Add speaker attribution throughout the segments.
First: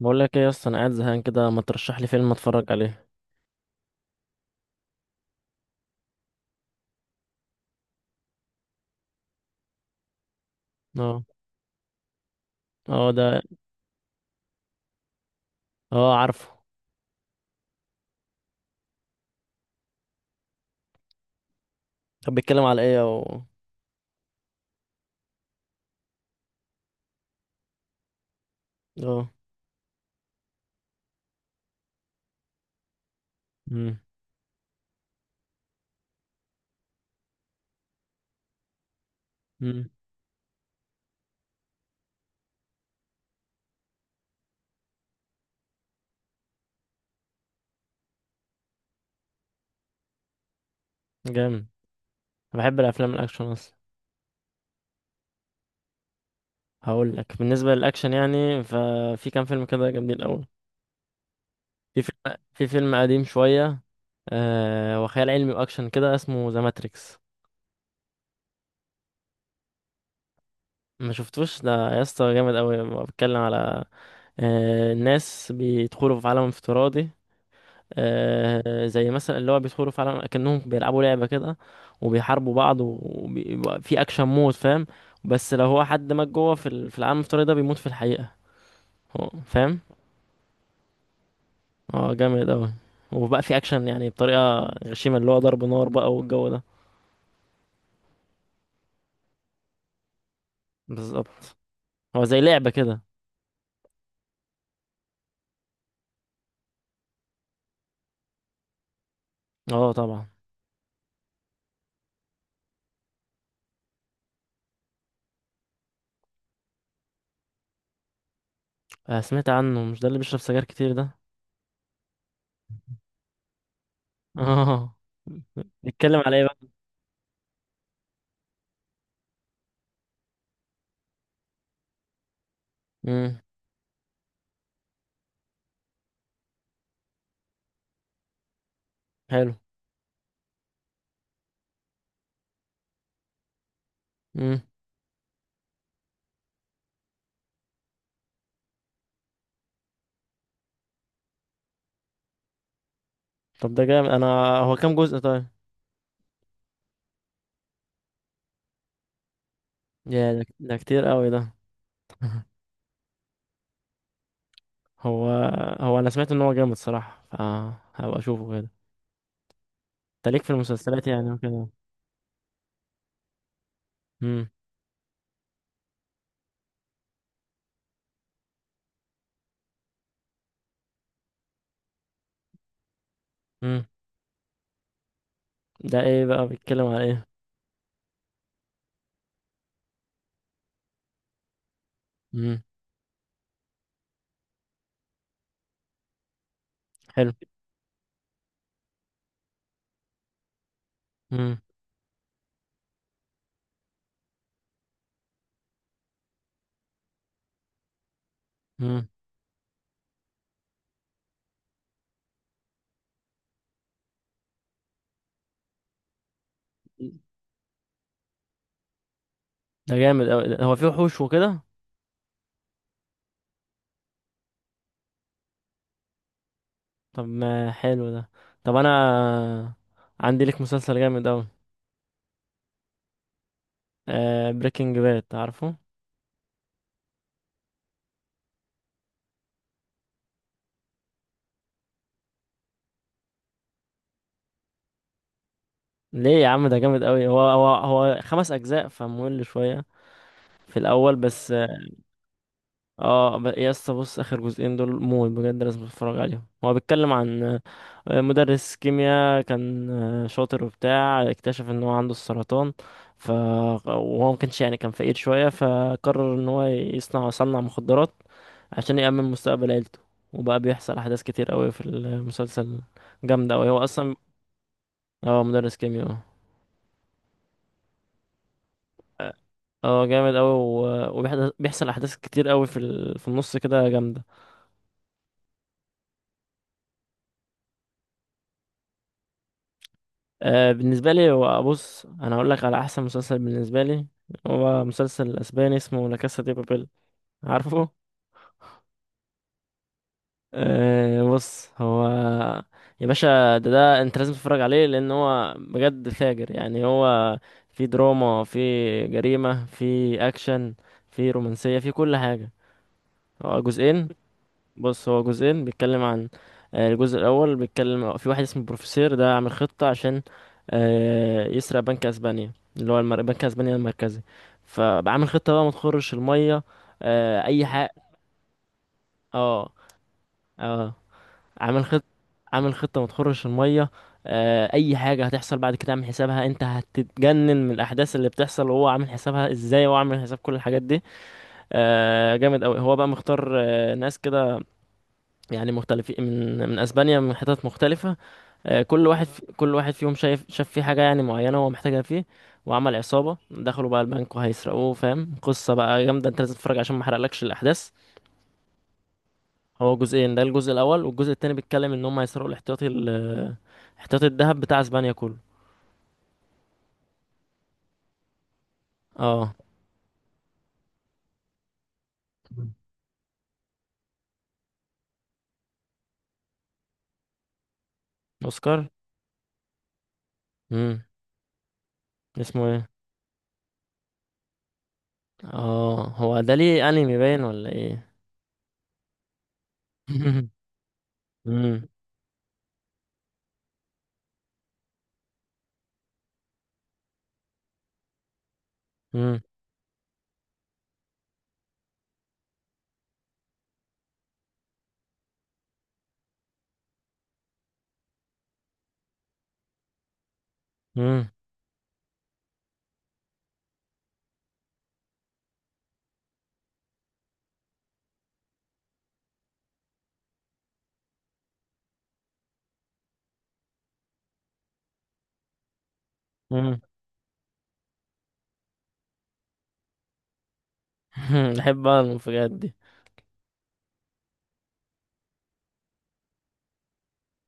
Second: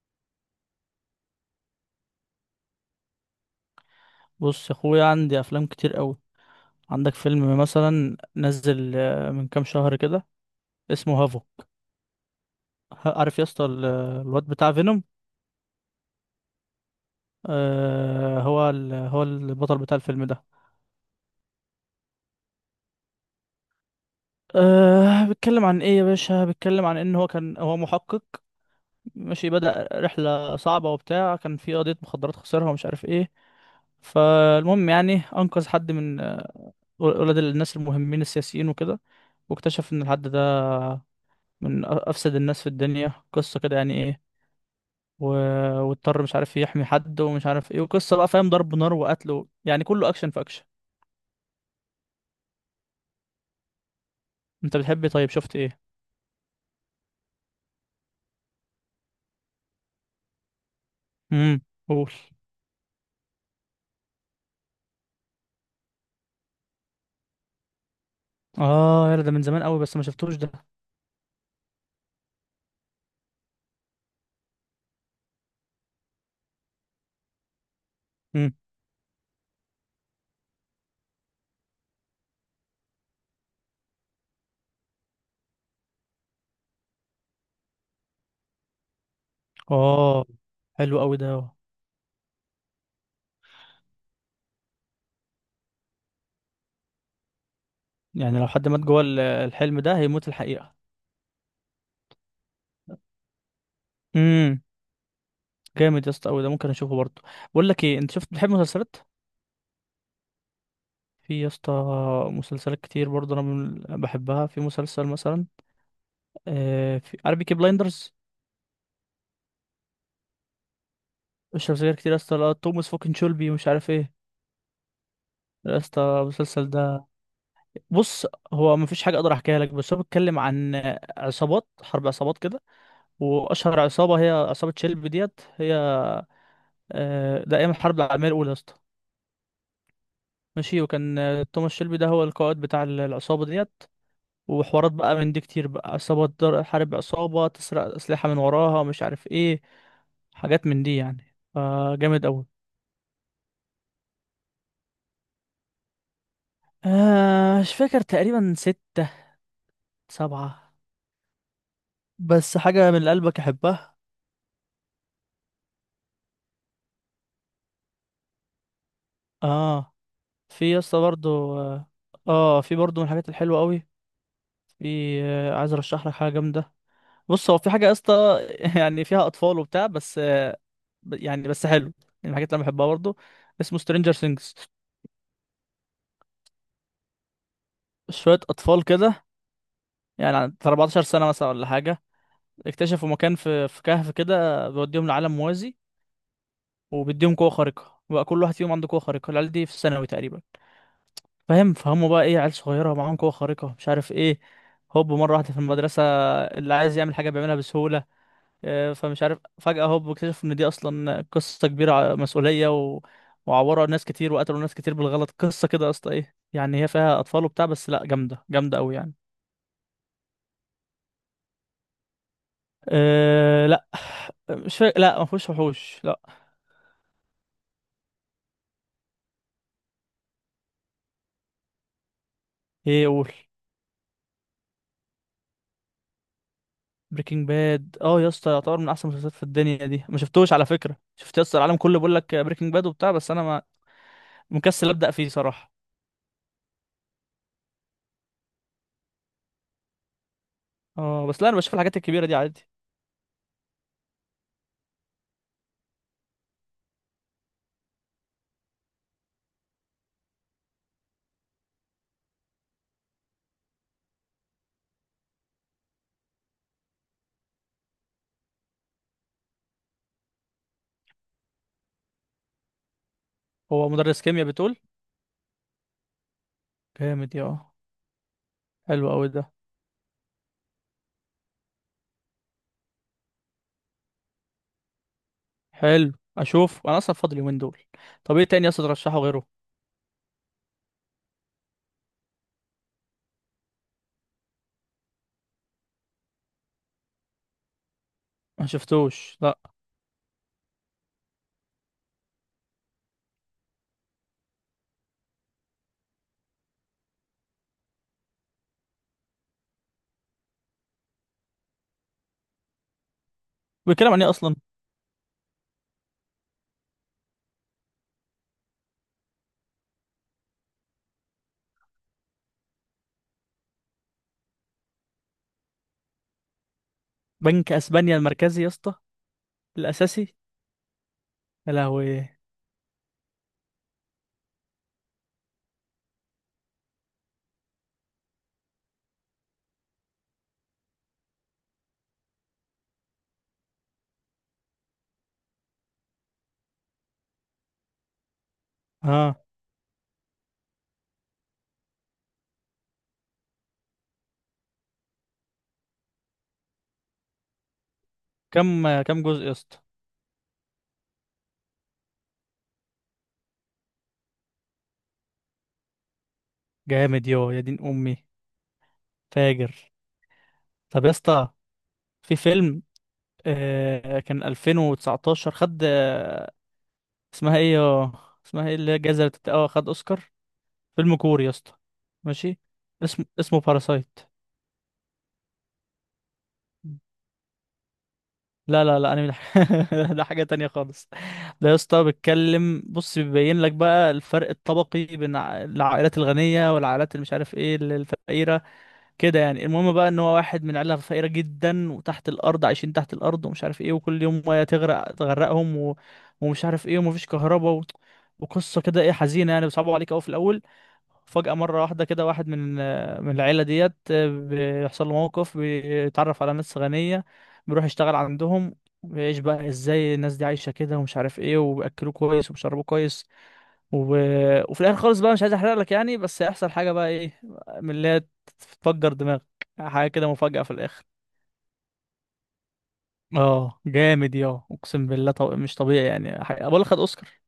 Speaker 1: بقول لك ايه يا اسطى؟ انا قاعد زهقان كده، ما ترشح لي فيلم اتفرج عليه.
Speaker 2: بص يا اخويا، عندي افلام كتير قوي. عندك فيلم مثلا نزل من كام شهر كده، اسمه
Speaker 1: اه.
Speaker 2: هافو.
Speaker 1: اه
Speaker 2: عارف
Speaker 1: ده.
Speaker 2: يا اسطى الواد بتاع فينوم،
Speaker 1: اه عارفه.
Speaker 2: هو هو البطل بتاع الفيلم ده.
Speaker 1: طب بيتكلم على ايه او؟
Speaker 2: بيتكلم عن ايه يا باشا؟ بيتكلم عن ان هو كان، هو محقق،
Speaker 1: اه.
Speaker 2: ماشي، بدأ رحلة صعبة وبتاع. كان في قضية مخدرات خسرها ومش عارف ايه.
Speaker 1: امم.
Speaker 2: فالمهم يعني انقذ حد من ولاد الناس المهمين السياسيين وكده،
Speaker 1: امم.
Speaker 2: واكتشف ان الحد ده من افسد الناس في الدنيا. قصة كده يعني، ايه، و... واضطر مش عارف يحمي حد ومش عارف ايه، وقصة بقى فاهم، ضرب نار وقتل يعني كله اكشن في اكشن.
Speaker 1: جامد. انا بحب الافلام الاكشن اصلا.
Speaker 2: انت بتحب إيه؟ طيب شفت ايه؟
Speaker 1: هقول لك بالنسبه للاكشن، يعني ففي كام فيلم كده جامدين قوي.
Speaker 2: امم
Speaker 1: في
Speaker 2: قول.
Speaker 1: فيلم في فيلم قديم شويه. وخيال علمي واكشن كده، اسمه ذا ماتريكس.
Speaker 2: اه يلا، ده من زمان قوي بس ما شفتوش ده.
Speaker 1: ما شفتوش ده. يا اسطى جامد قوي، بيتكلم على الناس بيدخلوا في عالم افتراضي.
Speaker 2: امم.
Speaker 1: زي مثلا اللي هو بيدخلوا فعلا كأنهم بيلعبوا لعبة كده. وبيحاربوا بعض وبيبقى في أكشن مود، فاهم. بس لو هو حد مات جوه في العالم الافتراضي ده بيموت في الحقيقة، هو فاهم.
Speaker 2: اه، حلو قوي ده.
Speaker 1: اه جامد أوي. وبقى في أكشن يعني بطريقة غشيمة، اللي هو ضرب نار بقى والجو ده.
Speaker 2: يعني لو حد مات جوه الحلم ده، هيموت الحقيقة.
Speaker 1: بالظبط. هو زي لعبة كده.
Speaker 2: امم. جامد يا اسطى قوي ده، ممكن اشوفه برضه. بقول لك ايه، انت شفت، بتحب مسلسلات؟
Speaker 1: اه طبعا.
Speaker 2: في يا اسطى مسلسلات كتير برضه، انا بحبها. في مسلسل مثلا في، عارف بيكي بلايندرز.
Speaker 1: سمعت عنه، مش ده اللي بيشرب سجاير كتير ده؟
Speaker 2: اشرب سجاير كتير يا اسطى؟ لا، توماس فوكن شولبي ومش عارف ايه.
Speaker 1: اه.
Speaker 2: يا اسطى
Speaker 1: بيتكلم على ايه بقى؟
Speaker 2: المسلسل ده، بص، هو مفيش حاجه اقدر احكيها لك، بس هو بيتكلم عن عصابات، حرب عصابات كده.
Speaker 1: امم.
Speaker 2: واشهر عصابه هي عصابه شيلبي ديت هي، ده ايام الحرب العالميه الاولى يا اسطى.
Speaker 1: حلو.
Speaker 2: ماشي، وكان توماس شيلبي ده هو القائد بتاع العصابه ديت.
Speaker 1: امم.
Speaker 2: وحوارات بقى من دي كتير، بقى عصابه تحارب عصابه، تسرق اسلحه من وراها مش عارف ايه، حاجات من دي يعني، فجامد قوي.
Speaker 1: طب ده جامد. انا هو كام جزء طيب؟
Speaker 2: مش فاكر، تقريبا ستة،
Speaker 1: يا ده
Speaker 2: سبعة.
Speaker 1: ده كتير قوي ده.
Speaker 2: بس حاجة من اللي قلبك أحبها.
Speaker 1: هو هو انا سمعت ان هو جامد صراحه، فهبقى اشوفه كده.
Speaker 2: آه
Speaker 1: انت ليك في
Speaker 2: في يا اسطى
Speaker 1: المسلسلات
Speaker 2: برضه.
Speaker 1: يعني وكده؟
Speaker 2: اه، في برضه من الحاجات الحلوه قوي.
Speaker 1: امم.
Speaker 2: في عايز ارشح لك حاجه جامده. بص هو في حاجه يا اسطى، يعني فيها اطفال وبتاع بس يعني بس حلو يعني، من الحاجات اللي انا بحبها برضه. اسمه
Speaker 1: امم.
Speaker 2: سترينجر سينجز.
Speaker 1: ده ايه بقى، بيتكلم على ايه؟
Speaker 2: شويه اطفال كده يعني، عند 14 سنه مثلا ولا حاجه،
Speaker 1: امم.
Speaker 2: اكتشفوا مكان في كهف كده بيوديهم لعالم موازي،
Speaker 1: حلو.
Speaker 2: وبيديهم قوه خارقه بقى، كل واحد فيهم عنده قوه خارقه، العيال دي في الثانوي تقريبا.
Speaker 1: امم.
Speaker 2: فاهم، فهموا بقى ايه، عيال صغيره معاهم قوه خارقه مش عارف ايه. هوب مره واحده في المدرسه اللي عايز يعمل حاجه بيعملها بسهوله.
Speaker 1: امم.
Speaker 2: فمش عارف، فجاه هوب اكتشف ان دي اصلا قصه كبيره، مسؤوليه، وعوروا ناس كتير وقتلوا ناس كتير بالغلط. قصه كده يا اسطى، ايه يعني، هي فيها اطفال وبتاع بس لا، جامده جامده قوي يعني.
Speaker 1: ده جامد أوي. هو فيه وحوش وكده؟
Speaker 2: أه لا، مش فا... لا، ما فيهوش وحوش، لا.
Speaker 1: طب ما حلو ده. طب انا عندي ليك مسلسل جامد أوي.
Speaker 2: ايه، قول.
Speaker 1: بريكنج باد، عارفه؟
Speaker 2: بريكنج باد، اه يا اسطى، يعتبر من احسن المسلسلات في الدنيا دي، ما شفتوش. على فكره، شفت يا اسطى العالم كله بيقول لك بريكنج باد وبتاع، بس انا مكسل ابدا فيه صراحه.
Speaker 1: ليه يا عم ده جامد أوي. هو خمس اجزاء فممل شويه في الاول
Speaker 2: اه، بس لا،
Speaker 1: بس
Speaker 2: انا
Speaker 1: اه.
Speaker 2: بشوف الحاجات الكبيره دي عادي.
Speaker 1: يا اسطى بص، اخر جزئين دول موت، بجد لازم تتفرج عليهم. هو بيتكلم عن مدرس كيمياء، كان شاطر وبتاع، اكتشف ان هو عنده السرطان. وهو ما كانش، يعني كان فقير شوية، فقرر ان هو يصنع مخدرات عشان يأمن مستقبل عيلته. وبقى بيحصل احداث كتير قوي في المسلسل، جامدة قوي هو
Speaker 2: هو
Speaker 1: اصلا.
Speaker 2: مدرس كيمياء بتقول؟
Speaker 1: هو مدرس كيمياء.
Speaker 2: جامد، يا اه، حلو قوي
Speaker 1: اه.
Speaker 2: ده.
Speaker 1: اه جامد قوي. وبيحصل احداث كتير قوي في النص كده، جامده.
Speaker 2: حلو. اشوف، انا اصلا فاضل يومين دول. طب ايه تاني يا اسطى ترشحه غيره؟
Speaker 1: بالنسبه لي هو، بص انا هقول لك على احسن مسلسل بالنسبه لي. هو مسلسل اسباني اسمه لا كاسا دي بابيل، عارفه؟
Speaker 2: ما شفتوش لا.
Speaker 1: أه. بص هو، يا باشا ده انت لازم تتفرج عليه، لان هو بجد فاجر. يعني هو في دراما، في جريمة، في اكشن، في رومانسية، في كل حاجة. هو جزئين.
Speaker 2: بيتكلم عن ايه اصلا؟
Speaker 1: بص هو جزئين، بيتكلم عن الجزء الاول بيتكلم في واحد اسمه بروفيسير، ده عامل خطة عشان يسرق بنك اسبانيا، اللي هو بنك اسبانيا المركزي. فعامل خطة بقى ما تخرش المية. اي
Speaker 2: بنك
Speaker 1: حاجة.
Speaker 2: اسبانيا المركزي يا اسطى؟
Speaker 1: اه.
Speaker 2: الاساسي؟
Speaker 1: اه.
Speaker 2: يا
Speaker 1: عامل خط
Speaker 2: لهوي.
Speaker 1: عامل خطة ما تخرش المية. اي حاجة هتحصل بعد كده عامل حسابها. انت هتتجنن من الاحداث اللي بتحصل، وهو عامل حسابها ازاي، وهو عامل حساب كل الحاجات دي. جامد قوي. هو بقى مختار ناس كده، يعني مختلفين من اسبانيا، من حتت مختلفة.
Speaker 2: اه.
Speaker 1: كل واحد فيهم شاف فيه حاجة يعني معينة هو محتاجها فيه. وعمل عصابة، دخلوا بقى البنك وهيسرقوه، فاهم؟ قصة بقى جامدة، انت لازم تتفرج عشان ما احرقلكش الاحداث.
Speaker 2: كم جزء يا اسطى؟
Speaker 1: هو جزئين. ده الجزء الاول، والجزء التاني بيتكلم ان هم هيسرقوا الاحتياطي ال احتياطي الذهب بتاع اسبانيا كله.
Speaker 2: جامد، يو يا دين امي،
Speaker 1: اه.
Speaker 2: فاجر. طب يا اسطى، في فيلم كان 2019، خد، اسمها ايه يا، اسمها ايه
Speaker 1: اوسكار.
Speaker 2: اللي هي الجايزه اللي اه، خد اوسكار.
Speaker 1: امم.
Speaker 2: فيلم كوري يا اسطى، ماشي،
Speaker 1: اسمه ايه؟
Speaker 2: اسمه باراسايت.
Speaker 1: اه، هو ده ليه انمي باين ولا ايه؟
Speaker 2: لا لا لا، انا من ده حاجة تانية خالص. ده يا
Speaker 1: امم.
Speaker 2: اسطى بيتكلم، بص، بيبين لك بقى الفرق الطبقي بين العائلات الغنية والعائلات اللي مش عارف ايه الفقيرة، كده
Speaker 1: امم.
Speaker 2: يعني. المهم بقى ان هو واحد من عائلة فقيرة جدا، وتحت الارض عايشين تحت الارض ومش عارف ايه، وكل يوم ميه تغرقهم ومش عارف ايه ومفيش كهرباء وقصة كده ايه، حزينة يعني، بيصعبوا عليك قوي في الاول.
Speaker 1: امم.
Speaker 2: فجأة مرة واحدة كده واحد من العيلة ديت بيحصل له موقف، بيتعرف على ناس غنية، بيروح يشتغل عندهم، بيعيش بقى ازاي الناس دي عايشة كده ومش عارف ايه، وبيأكلوه كويس وبيشربوه كويس و... وفي الآخر خالص بقى، مش عايز احرق لك يعني، بس هيحصل
Speaker 1: امم.
Speaker 2: حاجة بقى ايه، من اللي هي تفجر دماغك، حاجة كده مفاجأة في الآخر.
Speaker 1: بحب بقى المفاجآت دي.
Speaker 2: اه جامد، يا اقسم بالله، مش طبيعي يعني، حاجة بقول لك، خد اوسكار.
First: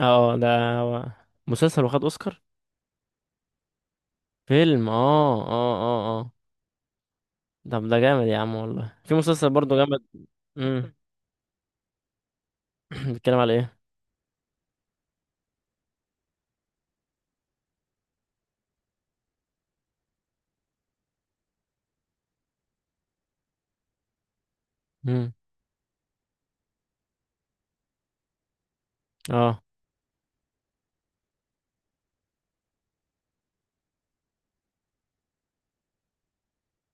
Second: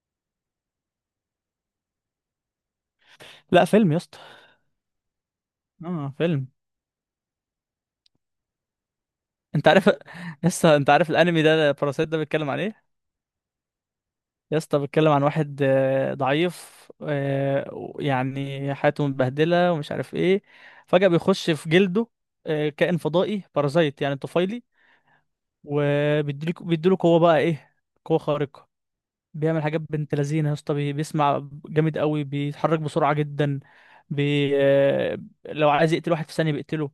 Speaker 1: اه ده. هو مسلسل واخد اوسكار؟
Speaker 2: لا فيلم يا اسطى.
Speaker 1: فيلم. اه اه
Speaker 2: اه،
Speaker 1: اه اه.
Speaker 2: فيلم.
Speaker 1: طب ده جامد يا عم والله. في مسلسل
Speaker 2: انت
Speaker 1: برضه
Speaker 2: عارف
Speaker 1: جامد.
Speaker 2: لسه انت
Speaker 1: امم.
Speaker 2: عارف الانمي ده باراسايت ده بيتكلم عن ايه؟
Speaker 1: بيتكلم على ايه؟
Speaker 2: يا اسطى بتكلم عن واحد ضعيف، يعني حياته متبهدلة ومش عارف ايه. فجأة بيخش في جلده كائن فضائي بارازايت يعني طفيلي،
Speaker 1: امم.
Speaker 2: وبيديله قوة بقى ايه، قوة خارقة.
Speaker 1: اه،
Speaker 2: بيعمل حاجات بنت لذينة يا اسطى، بيسمع جامد قوي، بيتحرك بسرعة جدا، بي آه، لو عايز يقتل واحد في ثانية بيقتله.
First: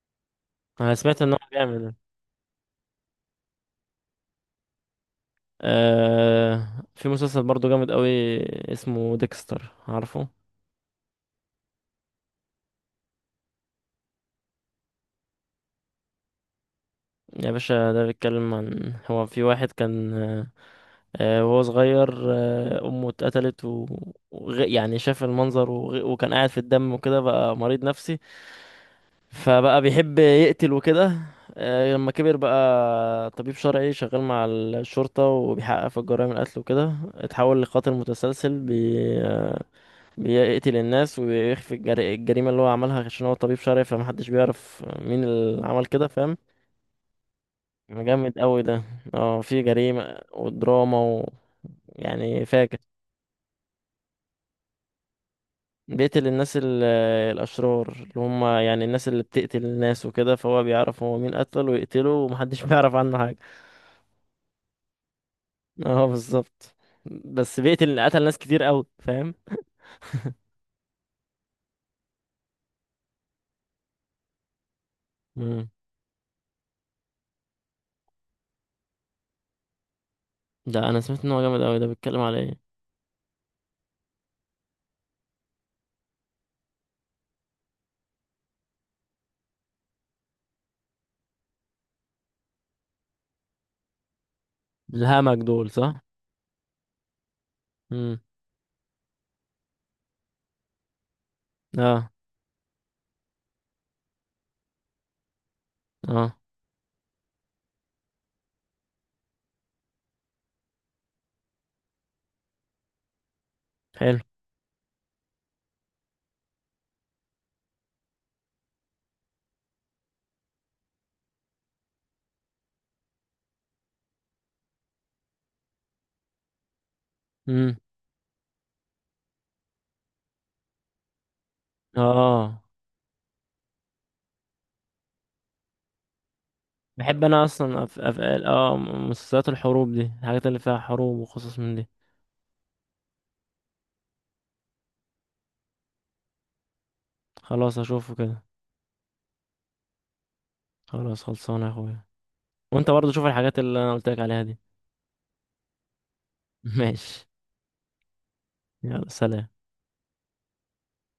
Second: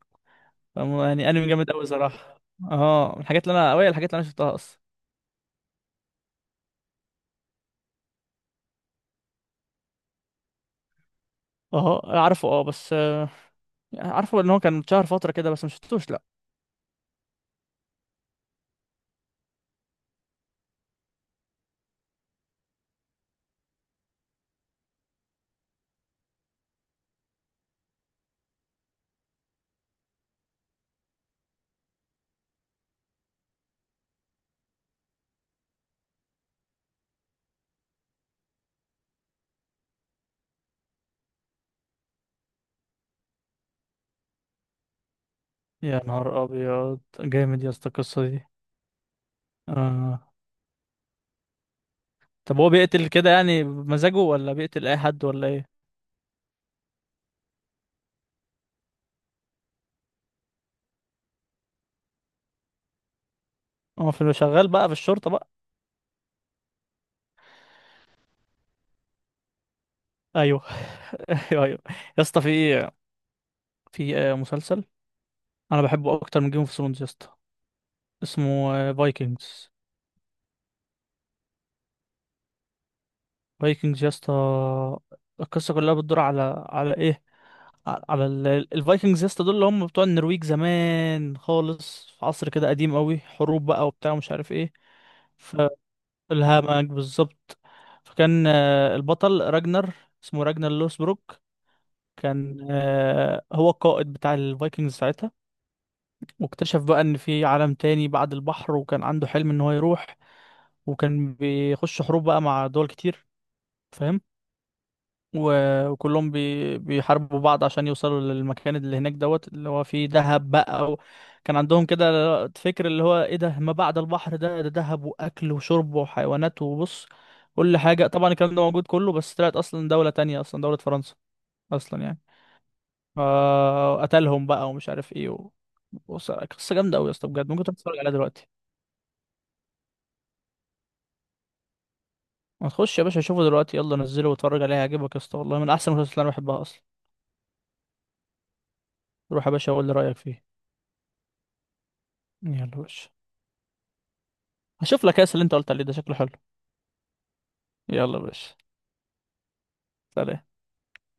Speaker 1: انا سمعت
Speaker 2: يعني
Speaker 1: ان هو
Speaker 2: انمي جامد قوي
Speaker 1: جامد.
Speaker 2: صراحة. اه، من الحاجات اللي انا اوي، الحاجات اللي انا شفتها اصلا.
Speaker 1: آه في مسلسل برضو جامد قوي، اسمه ديكستر، عارفه؟
Speaker 2: اه عارفه. اه بس عارفه ان هو كان اتشهر فترة كده، بس مشفتوش.
Speaker 1: يا باشا ده بيتكلم عن، هو في واحد كان وهو صغير، أمه اتقتلت يعني شاف المنظر، وكان قاعد في الدم، وكده بقى مريض نفسي، فبقى بيحب يقتل وكده. لما كبر بقى طبيب شرعي، شغال مع الشرطة وبيحقق في الجرائم القتل وكده، اتحول لقاتل متسلسل آه، بيقتل الناس ويخفي الجريمة اللي هو عملها، عشان هو طبيب شرعي فمحدش بيعرف مين اللي عمل
Speaker 2: يا
Speaker 1: كده، فاهم.
Speaker 2: نهار ابيض، جامد يا اسطى القصه
Speaker 1: جامد
Speaker 2: دي.
Speaker 1: قوي ده. اه، في جريمة
Speaker 2: آه.
Speaker 1: ودراما يعني
Speaker 2: طب هو
Speaker 1: فاجر.
Speaker 2: بيقتل كده يعني بمزاجه، ولا بيقتل اي حد ولا ايه؟
Speaker 1: بيقتل الناس الأشرار، اللي هم يعني الناس اللي بتقتل الناس وكده، فهو بيعرف هو مين قتل ويقتله، ومحدش بيعرف عنه حاجة.
Speaker 2: هو في، شغال بقى في الشرطه بقى؟
Speaker 1: اه بالظبط. بس قتل ناس كتير قوي، فاهم.
Speaker 2: ايوه، ايوه ايوه. يا اسطى في، مسلسل
Speaker 1: مم.
Speaker 2: انا بحبه اكتر من جيم اوف ثرونز يا اسطى، اسمه فايكنجز.
Speaker 1: ده انا سمعت ان هو جامد قوي. ده بيتكلم على ايه؟
Speaker 2: فايكنجز يا اسطى، القصه كلها بتدور على، على ايه؟ على الفايكنجز يا اسطى، دول اللي هم بتوع النرويج زمان خالص، في عصر كده قديم قوي، حروب بقى وبتاع ومش عارف ايه.
Speaker 1: الهمج دول صح.
Speaker 2: الهامك بالظبط.
Speaker 1: امم.
Speaker 2: فكان البطل راجنر، اسمه راجنر لوسبروك.
Speaker 1: اه.
Speaker 2: كان هو القائد بتاع الفايكنجز ساعتها.
Speaker 1: اه
Speaker 2: واكتشف بقى ان في عالم تاني بعد البحر، وكان عنده حلم ان هو يروح، وكان بيخش حروب بقى مع دول كتير،
Speaker 1: حلو.
Speaker 2: فاهم. وكلهم بيحاربوا بعض عشان يوصلوا للمكان اللي هناك دوت، اللي هو فيه دهب بقى كان عندهم كده فكر اللي هو ايه، ده ما بعد البحر ده دهب واكل وشرب وحيوانات وبص،
Speaker 1: مم.
Speaker 2: كل حاجة. طبعا الكلام ده موجود كله، بس طلعت اصلا دولة تانية، اصلا دولة فرنسا اصلا يعني.
Speaker 1: اه
Speaker 2: فقتلهم بقى ومش عارف ايه بص، قصة جامدة أوي يا
Speaker 1: بحب
Speaker 2: اسطى،
Speaker 1: انا
Speaker 2: بجد ممكن تروح
Speaker 1: اصلا
Speaker 2: تتفرج
Speaker 1: أف...
Speaker 2: عليها
Speaker 1: أف...
Speaker 2: دلوقتي.
Speaker 1: اه مسلسلات الحروب دي، الحاجات اللي فيها حروب وقصص من دي.
Speaker 2: ما تخش يا باشا، شوفه دلوقتي، يلا نزله واتفرج عليه، هيعجبك يا اسطى، والله من أحسن المسلسلات اللي أنا بحبها أصلا.
Speaker 1: خلاص اشوفه كده.
Speaker 2: روح يا باشا، قول لي رأيك فيه.
Speaker 1: خلاص خلصانه يا اخويا.
Speaker 2: يلا يا
Speaker 1: وانت
Speaker 2: باشا.
Speaker 1: برضه شوف الحاجات اللي انا قلت لك عليها دي.
Speaker 2: هشوف لك كاس اللي انت قلت عليه ده، شكله حلو.
Speaker 1: ماشي.
Speaker 2: يلا يا باشا.
Speaker 1: يلا سلام.
Speaker 2: سلام.